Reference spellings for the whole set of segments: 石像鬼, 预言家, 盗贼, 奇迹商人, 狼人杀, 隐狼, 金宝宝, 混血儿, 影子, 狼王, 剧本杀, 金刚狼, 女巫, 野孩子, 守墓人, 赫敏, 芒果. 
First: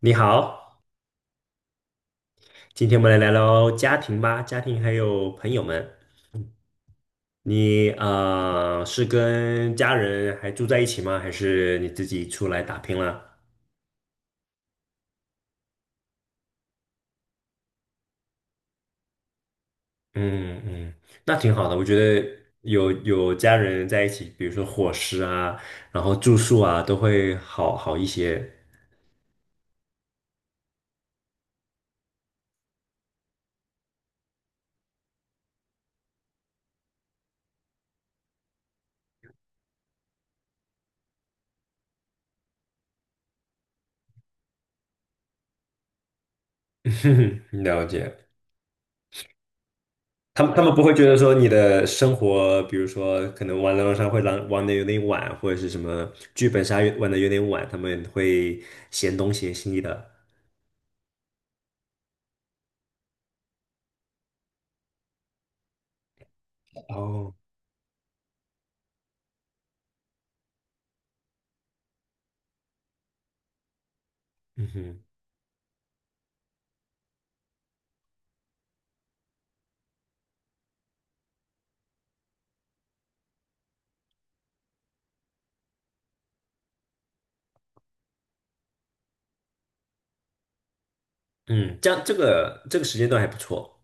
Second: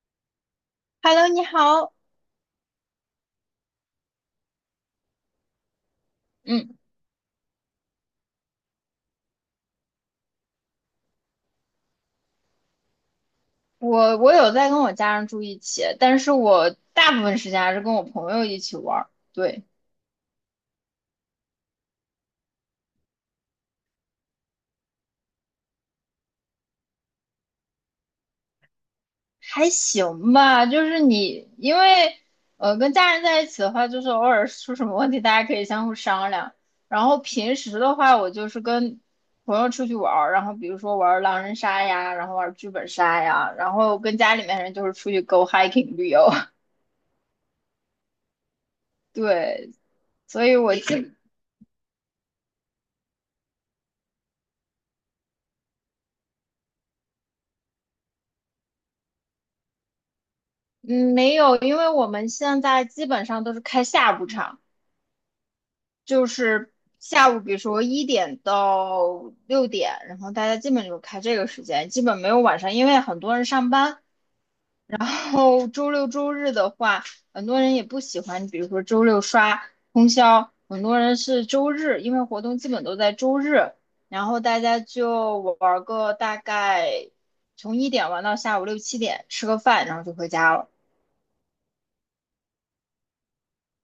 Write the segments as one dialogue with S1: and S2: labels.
S1: 你好，
S2: Hello，你好。
S1: 今天我们来聊聊家庭吧，家庭还有朋友们。
S2: 嗯，
S1: 你是跟家人还住在一起吗？还是你自己出来打拼了？
S2: 我有在跟我家人住一起，但是我大部分时间还是跟我朋友一起玩儿。对，
S1: 嗯嗯，那挺好的。我觉得有家人在一起，比如说伙食啊，然后住宿啊，都会好一些。
S2: 还行吧。就是你，因为跟家人在一起的话，就是偶尔出什么问题，大家可以相互商量。然后平时的话，我就是跟朋友出去玩儿，然后比如说玩儿狼人杀呀，然后玩儿剧本杀呀，然后跟家里面人就是出去 go hiking 旅游。
S1: 了解。
S2: 对，
S1: 他
S2: 所
S1: 们
S2: 以
S1: 他们
S2: 我
S1: 不会觉
S2: 基
S1: 得说你的生活，比如说可能玩狼人杀会玩的有点晚，或者是什么剧本杀玩的有点晚，他们会嫌东嫌西的。
S2: 嗯，没有，因为我们现在基本上都是开下午场，就是下
S1: 哦，
S2: 午，比如说1点到6点，然后大家基本就开这个时间，基本没有晚上，因为很多人上班。
S1: 嗯哼，
S2: 然后周六周日的话，很多人也不喜欢，比如说周六刷通宵，很多人是周日，因为活动基本都在周日，然后大家就玩个大概从一点玩到下午六七点，吃个饭，然后就回家了。
S1: 嗯，这样这个时间段还不错。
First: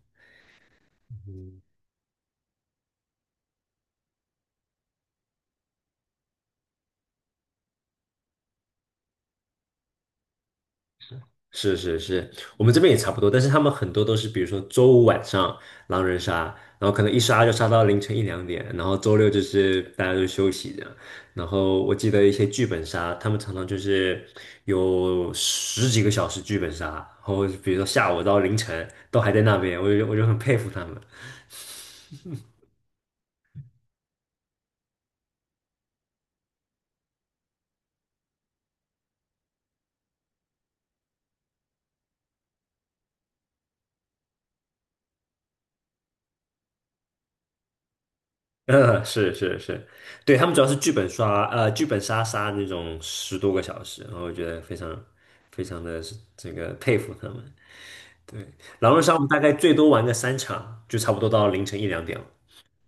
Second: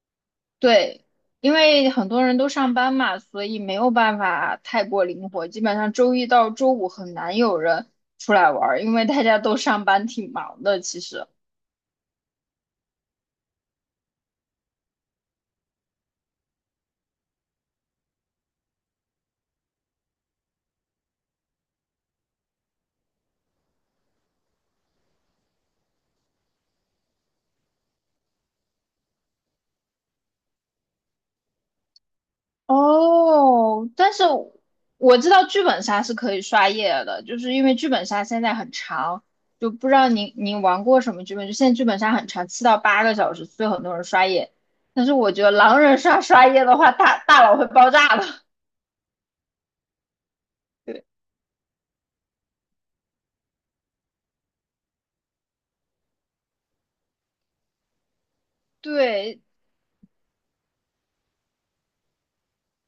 S2: 对，因为很多人都上班嘛，所以没有办法太过灵活。基本上周一到周五很难有人出来玩儿，因为大家都上班挺忙的。其实，
S1: 是是是，我们这边也差不多，但是他们很多都是，比如说周五晚上狼人杀，然后可能一杀就杀到凌晨一两点，然后周六就是大家都休息这样。然后我记得一些剧本杀，他们常常就是有十几个小时剧本杀，然后比如说下午到凌晨都还在那边，我就很佩服他们。
S2: 哦，但是我知道剧本杀是可以刷夜的，就是因为剧本杀现在很长，就不知道您您玩过什么剧本，就现在剧本杀很长，7到8个小时，所以很多人刷夜。但是我觉得狼人杀刷夜的话，大脑会爆炸的。
S1: 嗯，是是是，对，他们主要是剧本杀那种十多个小时，然后我觉得非常非常的这个佩服他们。狼人杀我们大
S2: 对，
S1: 概最多玩个三场，就差不多到凌晨一两点了。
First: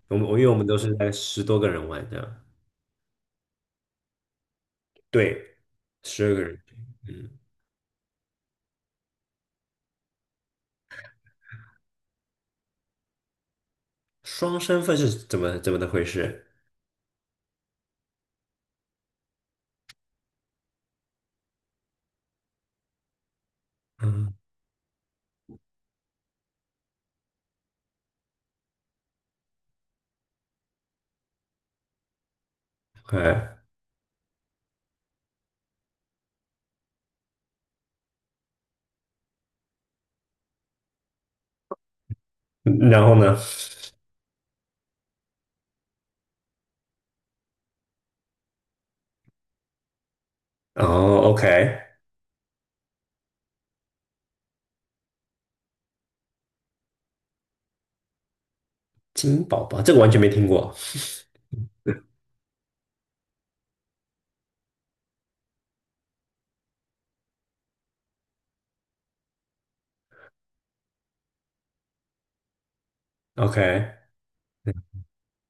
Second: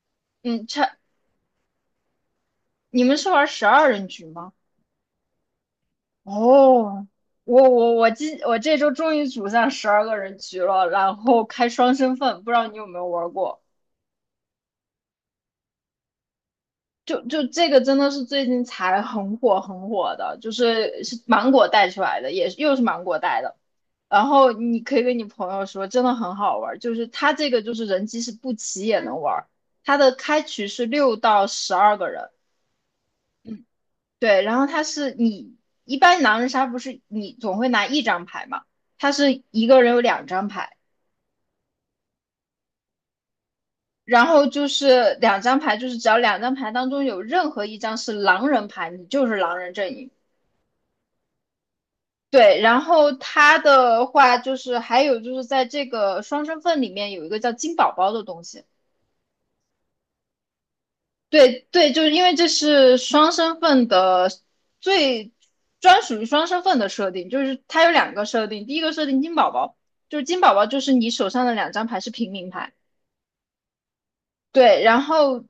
S1: 我们我因为我们
S2: 嗯，
S1: 都是
S2: 差
S1: 在十多个人玩的，
S2: 你们是玩十二人局吗？
S1: 对，十二个人。
S2: 哦，
S1: 嗯，
S2: 我这周终于组上12个人局了，然后开双身份，不知道你有没有玩过？
S1: 双身份是怎么的回事？
S2: 就这个真的是最近才很火很火的，就是芒果带出来的，也是又是芒果带的。然
S1: 嗯
S2: 后你可以跟你朋友说，真的很好玩儿就是它这个就是人机是不齐也能玩儿，它的开局是6到12个人，
S1: ，OK，
S2: 对，然后它是你一般狼人杀不是你总会拿一张牌嘛，它是一个人有两张牌，
S1: 嗯然后呢？
S2: 然后就是两张牌，就是只要两张牌当中有任何一张是狼人牌，你就是狼人阵营。
S1: 哦，OK，
S2: 对，然后它的话就是还有就是在这个双身份里面有一个叫金宝宝的东西。
S1: 金宝宝这个完全没听过。
S2: 对对，就是因为这是双身份的最专属于双身份的设定，就是它有两个设定，第一个设定金宝宝，就是金宝宝就是你手上的两张牌是平民牌。对，
S1: OK，OK，
S2: 然后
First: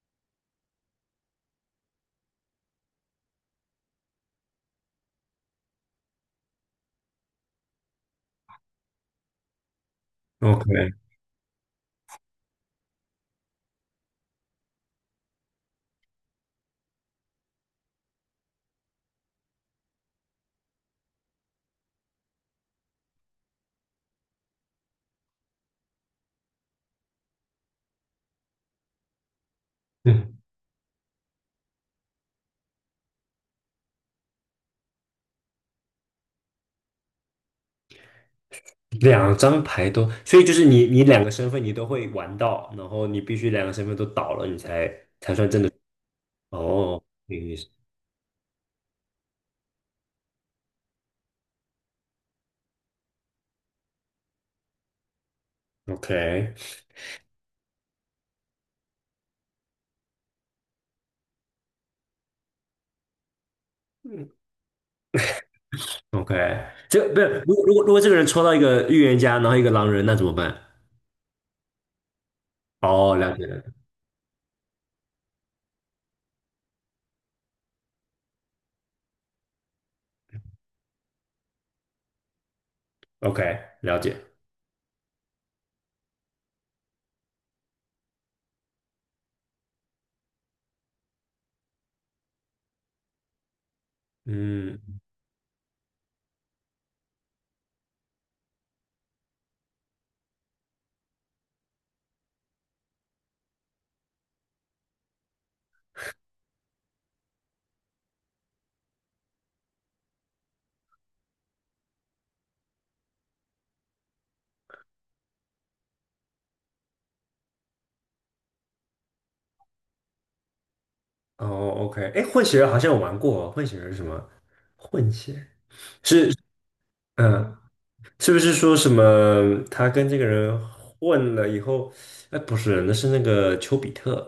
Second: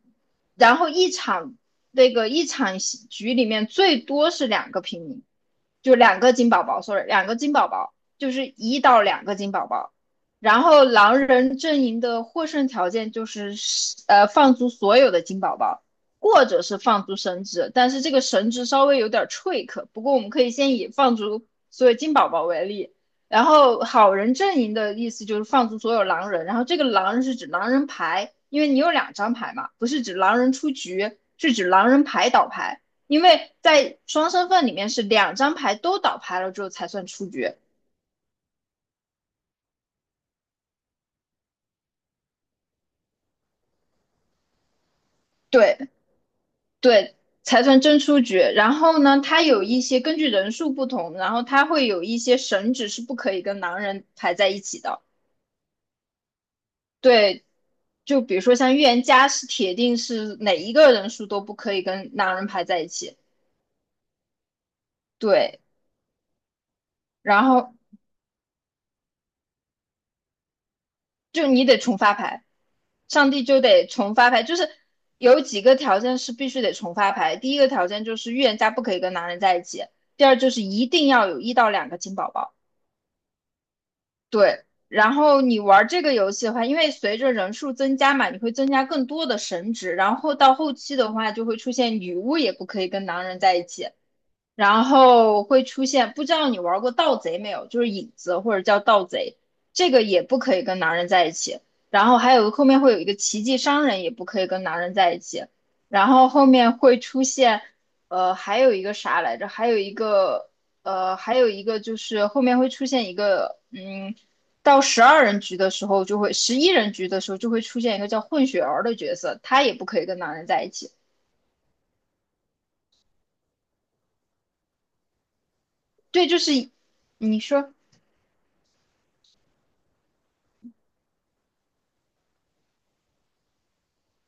S2: 然后一场戏局里面最多是两个平民，就两个金宝宝，sorry，两个金宝宝，就是一到两个金宝宝。然后狼人阵营的获胜条件就是放逐所有的金宝宝，或者是放逐神职，但是这个神职稍微有点 trick，不过我们可以先以放逐所有金宝宝为例。然后好人阵营的意思就是放逐所有狼人，然后这个狼人是指狼人牌，因为你有两张牌嘛，不是指
S1: 嗯，
S2: 狼人出局，是指狼人牌倒牌，因为在双身份里面是两张牌都倒牌了之后才算出局，
S1: 两张牌都，所以就是你两个身份你都会玩到，然后你必须两个身份都倒了，你才
S2: 对
S1: 哦，
S2: 对，
S1: 有意
S2: 才
S1: 思。
S2: 算真出局。然后呢，它有一些根据人数不同，然后它会有一些神职是不可以跟狼人排在一起的，
S1: OK。
S2: 对。就比如说像预言家是铁定是哪一个人数都不可以跟狼人排在一起，
S1: 嗯。
S2: 对，
S1: OK，这不是
S2: 然
S1: 如果如
S2: 后
S1: 果如果这个人抽到一个预言家，然后一个狼人，那怎么办？
S2: 就你得重发牌，
S1: 哦，
S2: 上
S1: 了
S2: 帝
S1: 解
S2: 就
S1: 了
S2: 得重发牌，就是有几个条件是必须得重发牌。第一个条件就是预言家不可以跟男人在一起，第二就是一定要有一到两个金宝宝。
S1: ，OK，了解，
S2: 对，然后你玩这个游戏的话，因为随着人数增加嘛，你会增加更多的神职，然后到后期的话就会出现女巫也不可以跟男人在一起，然
S1: 嗯，
S2: 后会出现，不知道你玩过盗贼没有？就是影子或者叫盗贼，这个也不可以跟男人在一起。然后还有后面会有一个奇迹商人，也不可以跟男人在一起。然后后面会出现，还有一个啥来着？还有一个，还有一个就是后面会出现一个，到十二人局的时候就会，11人局的时候就会出现一个叫混血儿的角色，他也不可以跟男人在一起。
S1: 哦，OK，哎，混血儿好像有玩过哦，混血儿是什么？混血
S2: 对，
S1: 是，
S2: 就是你
S1: 嗯，
S2: 说。
S1: 是不是说什么他跟这个人混了以后？哎，不是，那是那个丘比特，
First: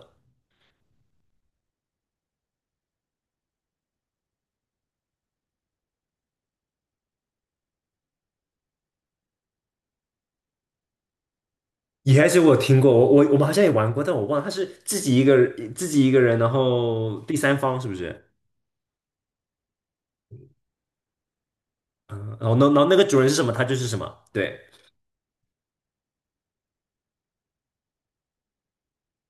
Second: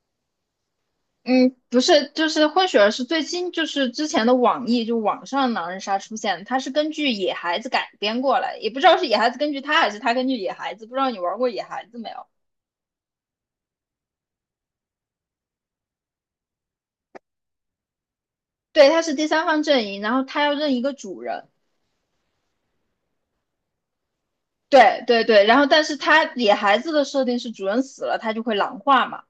S2: 嗯，不是，就是混血儿是最新，就是之前的网易就网上狼人杀出现的，它是根据野孩子改编过来，也不知道是野孩子根据他还是他根据野孩子，不知道你玩过野孩子没
S1: 也
S2: 有？
S1: 还是我有听过，我们好像也玩过，但我忘了，他是自己一个人，然后第三方是不是？
S2: 对，他是第三方阵营，然后他要认一个主人，
S1: 嗯，然后然后那个主人是什么，他就是什么，对。
S2: 对对对，然后但是他野孩子的设定是主人死了，他就会狼化嘛，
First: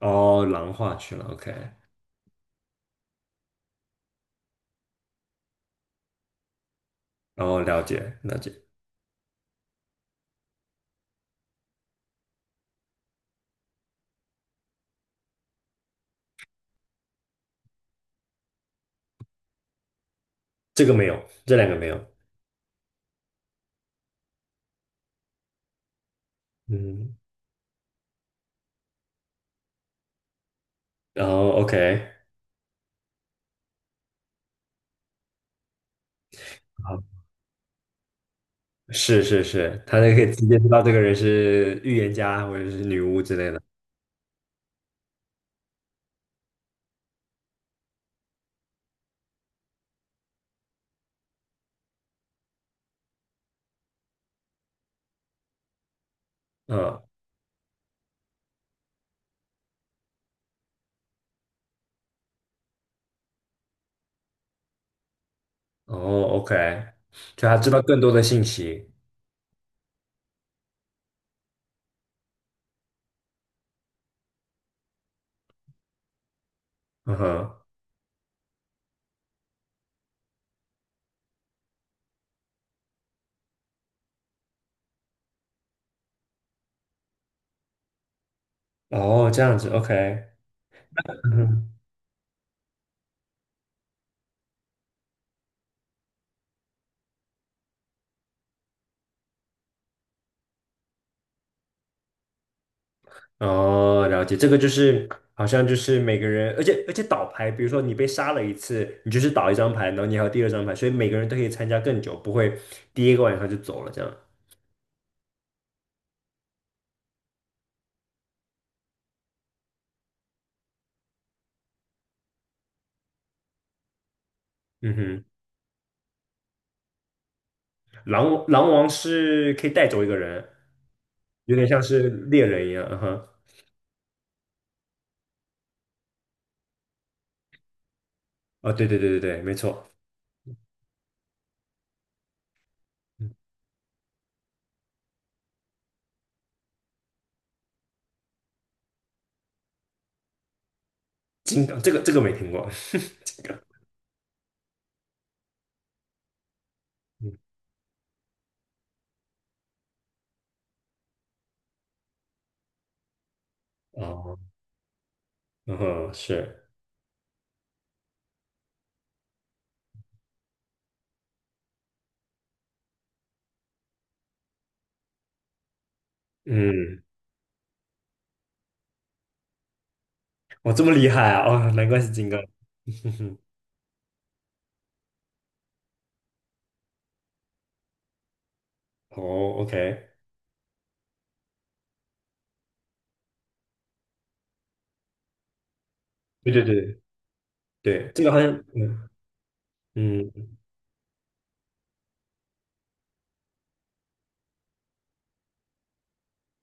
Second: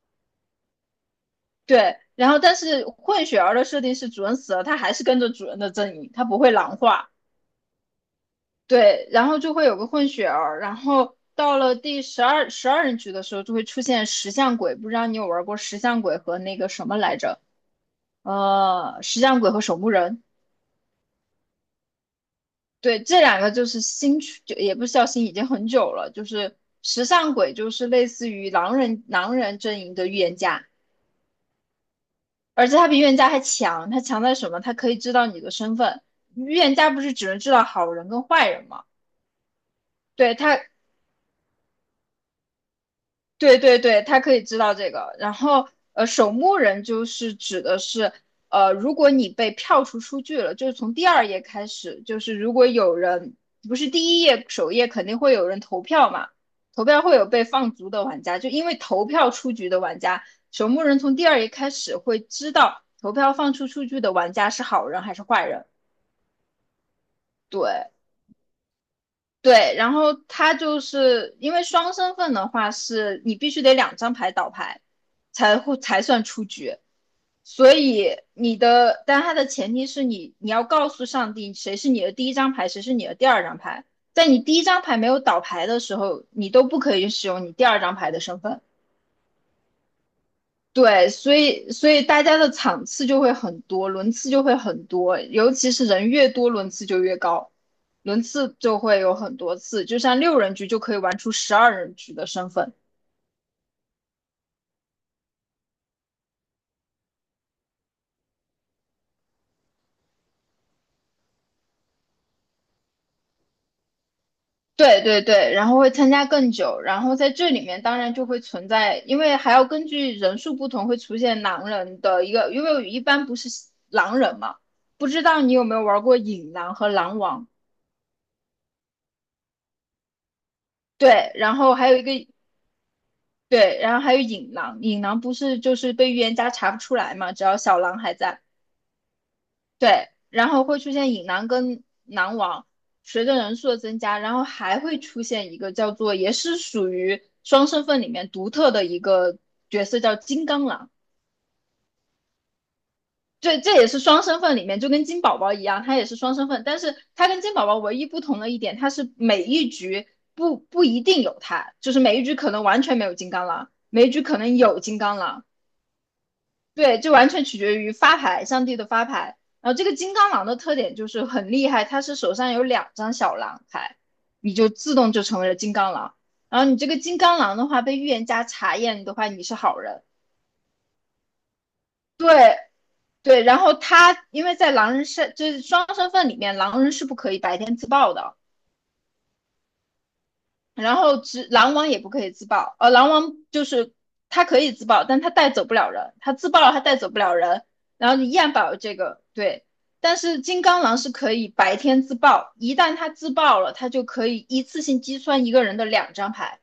S1: 哦，狼化去了，OK，
S2: 对，然后但是混血儿的设定是主人死了，他还是跟着主人的阵营，他不会狼化。
S1: 然后了解了解，
S2: 对，然后就会有个混血儿，然后到了第十二人局的时候，就会出现石像鬼。不知道你有玩过石像鬼和那个什么来着？石像鬼和守墓人。
S1: 这个没有，这两个没有，
S2: 对，这两个就是新区，就也不是叫新，已经很久了。就是石
S1: 嗯，
S2: 像鬼，就是类似于狼人阵营的预言家，
S1: 然后 OK，
S2: 而且他比预言家还强。他强在什么？他可以知道你的身份。预言家
S1: 好，
S2: 不是只能知道好人跟坏人吗？
S1: 是是是，他就可以
S2: 对，
S1: 直接知道这个人是预言家或者是女巫之类
S2: 对
S1: 的，
S2: 对对，他可以知道这个。然后，守墓人就是指的是，如果你被票出局了，就是从第二页开始，就是如果有人不是第一页首页肯定会有人投票嘛，投
S1: 嗯，
S2: 票会有被放逐的玩家，就因为投票出局的玩家，守墓人从第二页开始会知道投票放出去的玩家是好人还是坏人。
S1: 哦，OK，就他知道
S2: 对，
S1: 更多的信息，
S2: 对，然后他就是因为双身份的话，是你必须得两张牌倒牌，才算出局。
S1: 嗯哼，
S2: 所以你的，但它的前提是你要告诉上帝谁是你的第一张牌，谁是你的第二张牌。在你第一张牌没有倒牌的时候，你都不可以使用你第二张牌的身份。
S1: 哦，这样子，OK，
S2: 对，
S1: 嗯
S2: 所以
S1: 哼。
S2: 所以大家的场次就会很多，轮次就会很多，尤其是人越多，轮次就越高，轮次就会有很多次，就像6人局就可以玩出十二人局的身份。
S1: 哦，了解，这个就是好像就是每个人，而且倒牌，比如说你被杀了一次，你就是倒一张牌，然后你还有第二张牌，所以每个人都可以参加更久，不会第一个晚上就走了这样。
S2: 对对对，然后会参加更久，然后在这里面当然就会存在，因为还要根据人数不同会出现狼人的一个，因为一般不是狼人嘛，
S1: 嗯
S2: 不知
S1: 哼，
S2: 道你有没有玩过引狼和狼王？
S1: 狼狼王是可以带走一个人，
S2: 对，然
S1: 有点
S2: 后
S1: 像
S2: 还有一
S1: 是
S2: 个
S1: 猎人一样。嗯哼，
S2: 对，然后还有隐狼，隐狼不是就是被预言家查不出来嘛，只要小狼还在，
S1: 哦，对对对对对，没错。
S2: 对，然后会出现隐狼跟狼王，随
S1: 嗯
S2: 着人数的增加，然后还会出现一个叫做也是属于双身份里面独特的一个角色叫金刚狼，
S1: 金刚这个这个没听过，金刚。
S2: 对，这也是双身份里面就跟金宝宝一样，它也是双身份，但是它
S1: 嗯
S2: 跟金宝宝唯一不同的一点，它是每一局不一定有它，就是每一局可能完全没有金刚狼，每一局可
S1: 哦，
S2: 能有金刚狼。
S1: 嗯哼，是，
S2: 对，就完全取决于发牌，上帝的发牌。然后这个金刚狼的特点就是很厉害，他是手上有两张小狼牌，你就自动就成为了金刚狼。然后你这个
S1: 嗯，
S2: 金刚狼的话，被预言家查验的话，你是好人。
S1: 哇，这么厉害啊！哦，难怪是金刚。
S2: 对 对，然后他因为在狼人身，就是双身份里面，狼人是不可以白天自爆的。
S1: 哦，OK，
S2: 然后只狼王也不可以自爆，狼王就是他可以自爆，但他带走不了人，他自
S1: 对
S2: 爆
S1: 对
S2: 了他带
S1: 对
S2: 走不了人，然
S1: 对，
S2: 后
S1: 这
S2: 你
S1: 个
S2: 依
S1: 好像。
S2: 然保有这
S1: 嗯
S2: 个对，但是
S1: 嗯，
S2: 金刚狼是可以白天自爆，一旦他自爆了，他就可以一次性击穿一个人的两张牌。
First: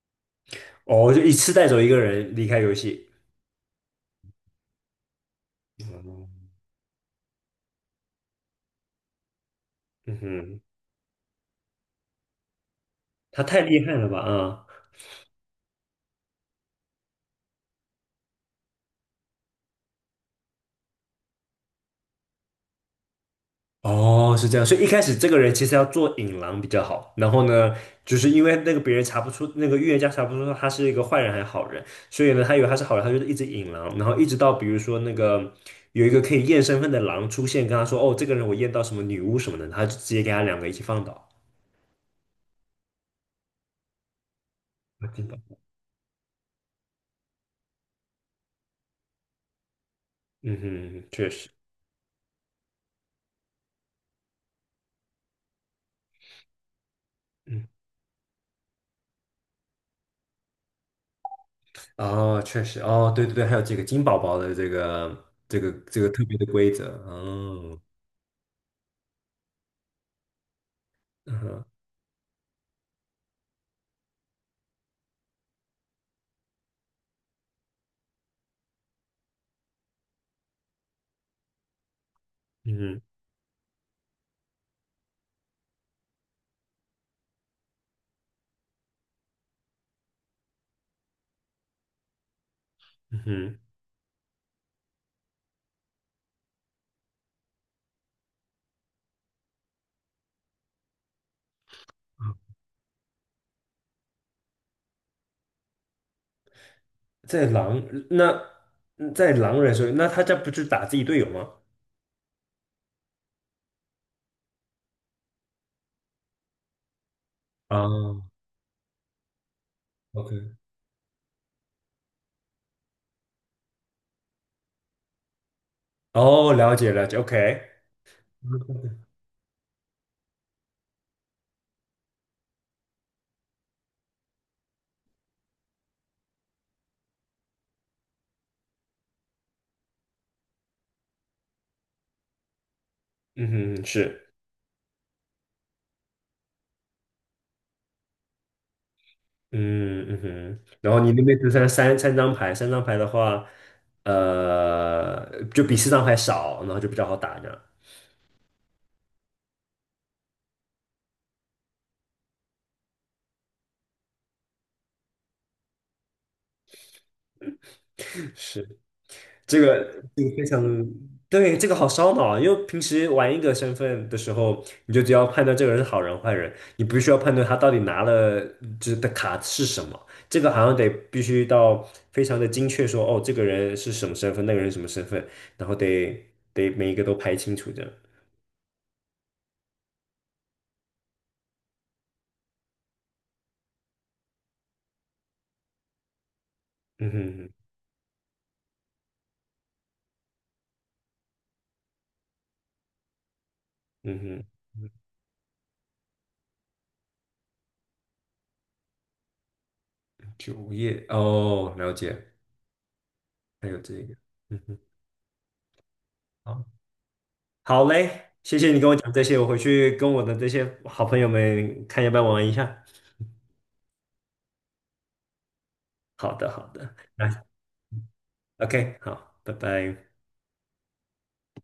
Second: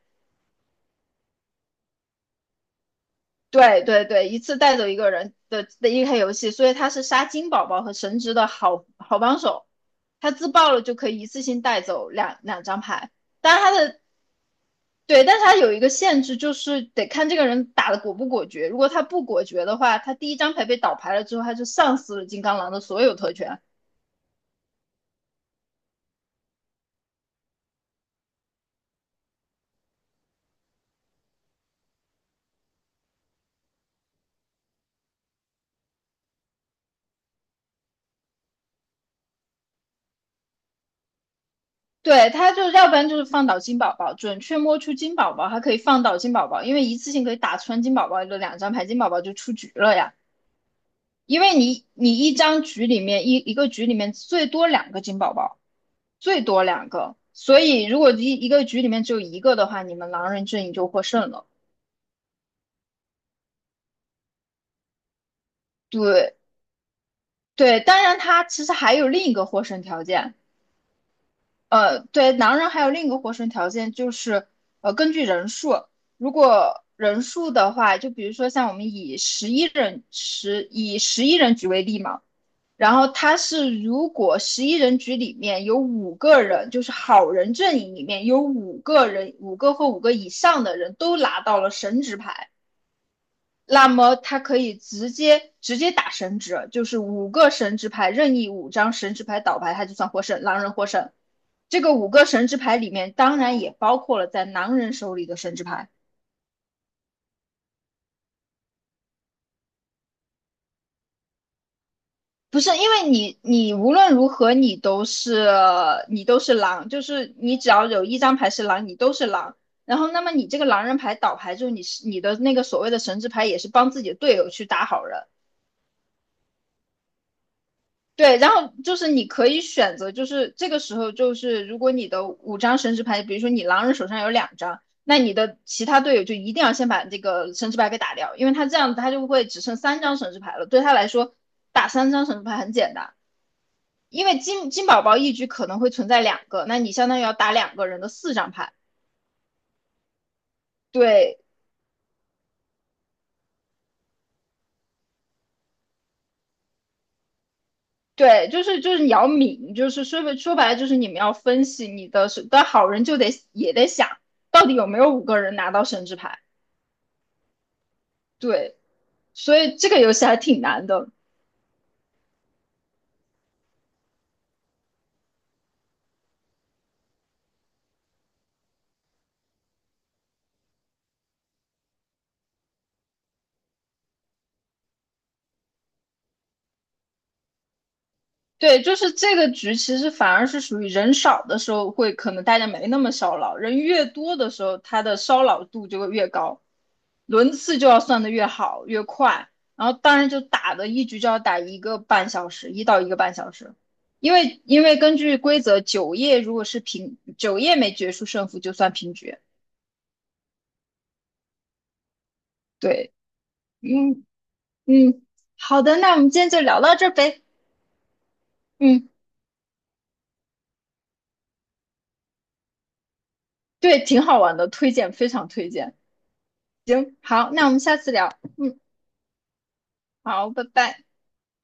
S1: 哦，就一次带走一个人离开游戏。
S2: 对对对，一次带走一个人的一开游
S1: 嗯
S2: 戏，所以他是杀金宝宝和神职的好好帮手。
S1: 嗯
S2: 他自
S1: 哼，
S2: 爆了就可以一次性带走两张牌，
S1: 他
S2: 当
S1: 太
S2: 然他
S1: 厉害
S2: 的
S1: 了吧？啊、
S2: 对，但是他有一个限制，就是得看这个人打的果不果决。如果他不果决的话，他第一张牌被倒牌了之后，他就丧失了金刚狼的所有特权。
S1: 哦，是这样，所以一开始这个人其实要做引狼比较好，然后呢，就是因为那个别人查不出，那个预言家查不出他是一个坏人还是好人，所以呢，他以为他是好人，他就是一直引狼，然后一直到比如说那个有一个可以验身份的狼出现，跟他说，哦，这个人我验到什么女巫什么的，他就直接给他两个一起放倒。
S2: 对，他就要不然就是放倒金宝宝，准确摸出金宝宝，还可以放倒金宝宝，因为一次性可以打穿金宝宝的两张牌，金宝宝就出局了呀。
S1: 嗯哼，确
S2: 因
S1: 实，
S2: 为你一张局里面一个局里面最多两个金宝宝，最多两个，所
S1: 嗯。
S2: 以如果一个局里面只有一个的话，你们狼人阵营就获胜了。
S1: 哦，确实，哦，对对对，还有这个金宝宝的这个特
S2: 对
S1: 别的规则，哦，
S2: 对，当然他其实还有另一个获胜条件，
S1: 嗯哼
S2: 对，狼人还有另一个获胜条件就是根据人数，如果人数的话，就比如说像我们以十一人局为例嘛。然
S1: 嗯
S2: 后他是如果十一人局里面有五个人，就是好人阵营里面有五个人，五个或五个以上的人都拿到了神职牌，
S1: 嗯哼，
S2: 那么他可以直接打神职，就是五个神职牌任意五张神职牌倒牌，他就算获胜，狼人获胜。这个五个神职牌里面当然也包括了在狼人手里的神职牌。
S1: 在狼那在狼人手里，那他这不就打自己队友吗？
S2: 不是，因为你无论如何你都是狼，就是你只
S1: 啊
S2: 要有一张牌是狼，你都是狼。然后，那么
S1: ，OK，
S2: 你这个狼人牌倒牌之后，你是你的那个所谓的神之牌也是帮自己的队友去打好人。
S1: 哦，了解了解，OK，
S2: 对，然后就是你可以选择，就是这个时候就是如果你的五张神之牌，比如说你狼人手上有两张，那你的其他队友就一定要先把这个神之牌给打掉，因为他这样他就会只剩三张神之牌了，对他来说打三张神之牌很简单。
S1: 嗯哼，是，
S2: 因为金宝宝一局可能会存在两个，那你相当于要打两个人的四张牌。
S1: 嗯嗯哼，然后你那边
S2: 对
S1: 只剩三张牌，三张牌的话，呃，就比四张牌少，然后就比较好打这样，
S2: 对，就是你要抿，就是说说白了就是你们要分析你的是，但好人就得也得想到底有没有五个人拿到神之牌。
S1: 是。
S2: 对，所
S1: 这
S2: 以
S1: 个
S2: 这个游
S1: 这
S2: 戏
S1: 个
S2: 还
S1: 非
S2: 挺
S1: 常
S2: 难的。
S1: 对，这个好烧脑啊！因为平时玩一个身份的时候，你就只要判断这个人是好人坏人，你不需要判断他到底拿了就是的卡是什么。这个好像得必须到非常的精确说，哦，这个人是什么身份，那个人是什么身份，然后得每一个都排清楚这样。
S2: 对，就是这个局，其实反而是属于人少的时候会可能大家没那么烧脑，人越多的时候，他的烧脑度就会越高，
S1: 嗯哼，
S2: 轮次就要算的越好越快，然后当然就打的一局就要打一个半小时，一到一个半小时，
S1: 嗯
S2: 因
S1: 哼，
S2: 为因为根据规则，九页如果是平，九页没决出胜负就算平局。
S1: 主页哦，了解，
S2: 对，
S1: 还有这个，
S2: 嗯
S1: 嗯哼，
S2: 嗯，好的，那我们今天就
S1: 好，
S2: 聊到这儿呗。
S1: 好嘞，谢谢你跟我
S2: 嗯，
S1: 讲这些，我回去跟我的这些好朋友们看要不要玩一下。
S2: 对，挺好玩的，推荐，非常推荐。
S1: 好的，好的，
S2: 行，
S1: 那
S2: 好，那我们下次聊。嗯。
S1: OK，好，拜拜。
S2: 好，拜拜。